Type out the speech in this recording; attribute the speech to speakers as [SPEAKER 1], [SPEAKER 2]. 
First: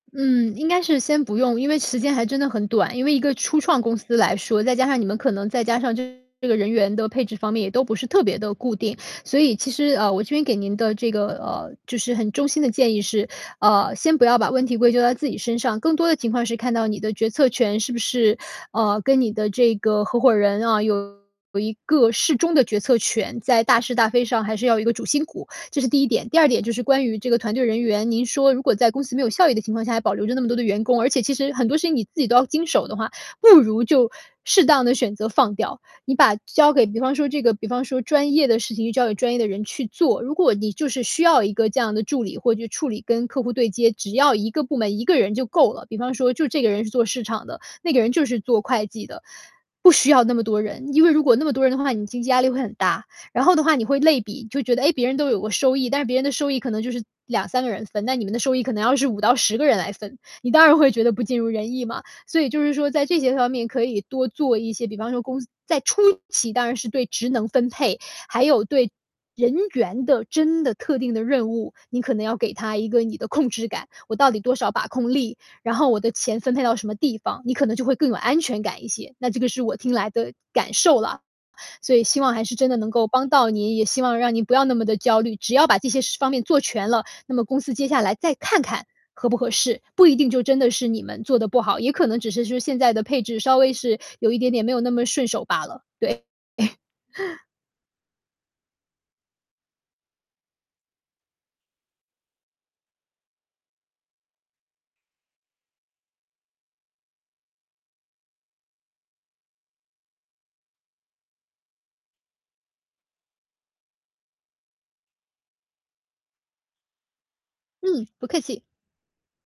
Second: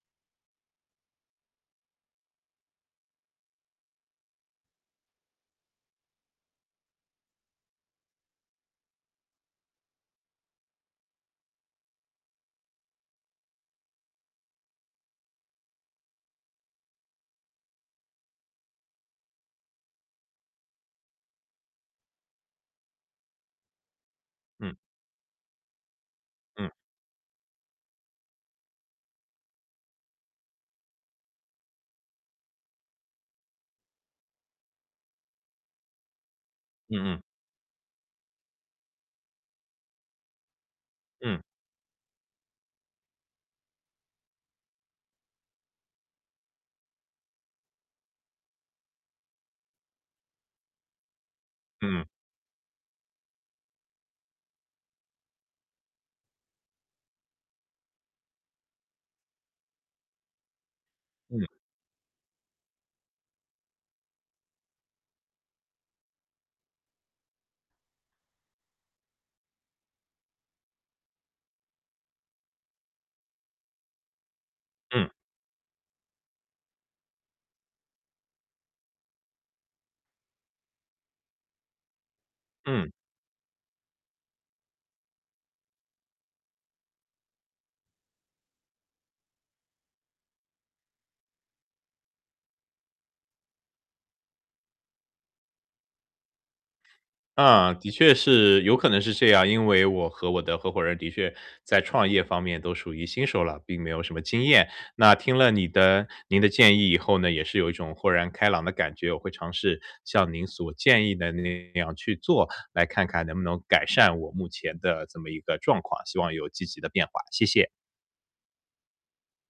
[SPEAKER 1] 嗯，应该是先不用，因为时间还真的很短。因为一个初创公司来说，再加上你们可能再加上这个人员的配置方面，也都不是特别地固定。所以其实，呃，我这边给您的这个，呃，就是很衷心的建议是，啊，先不要把问题归咎到自己身上，更多的情况是看到你的决策权是不是，呃，跟你的这个合伙人啊，有一个适中的决策权，在大是大非上还是
[SPEAKER 2] 嗯。
[SPEAKER 1] 要有一个主心骨，这是第一点。第二点
[SPEAKER 2] 嗯。
[SPEAKER 1] 就是关于这个团队人员，您说如果在公司没有效益的情况下，还保留着那么多的员工，而且其实很多事情你自己都要经手的话，不如就适当地选择放掉。你把交给比方
[SPEAKER 2] 嗯嗯。
[SPEAKER 1] 说这个比方说专业的事情就交给专业的人去做，如果你就是需
[SPEAKER 2] 嗯。
[SPEAKER 1] 要一个这样的助理，或者就处理跟客户对接，只要1个部门1个人就够了，比方说就这个人是做市场的，那个人就是做会计的，不需要那么多人。因为如果那么多人的话，
[SPEAKER 2] 嗯嗯。
[SPEAKER 1] 你经济压力会很大，然后的话你会类比，就觉得，诶，别人都有过收益，但是别人的收益可能就是2-3个人分，那你们的收益可能要是5-10个人来分，你当然会觉得不尽
[SPEAKER 2] 嗯。
[SPEAKER 1] 如人意嘛。所以就是说在这些方面可以多做一些，比方说公司在初期当然是对职能分配，还有对人员的真的特定的任务，你可能要给他一个你的控制感，我到底多少把
[SPEAKER 2] 嗯。
[SPEAKER 1] 控力？然后我的钱分配到什么地方？你可能就会更有安全感一些，那这个是我听来的感受啦。所以希望还是真的能
[SPEAKER 2] 嗯。
[SPEAKER 1] 够帮到您，也希望让您不要那么地焦虑。只要把这些事方面做全了，那么公司接下来再看看合不合适，不一定就真的是你们做得不好，也可能只是说现在的配置稍微是有一点点没有那么顺手罢了，对。
[SPEAKER 2] 呃，的确是有可能是这样。因为我和我的合伙人的确，在创业方面都属于新手了，并没有什么经验。那听了你的您的建议以后呢，也是有一种豁然开朗的感觉，我会尝试，像您所建议的那样去做，来看看能不能改善我目前的这么一个状况，希望有积极的变化，谢谢。
[SPEAKER 1] 嗯，不客气。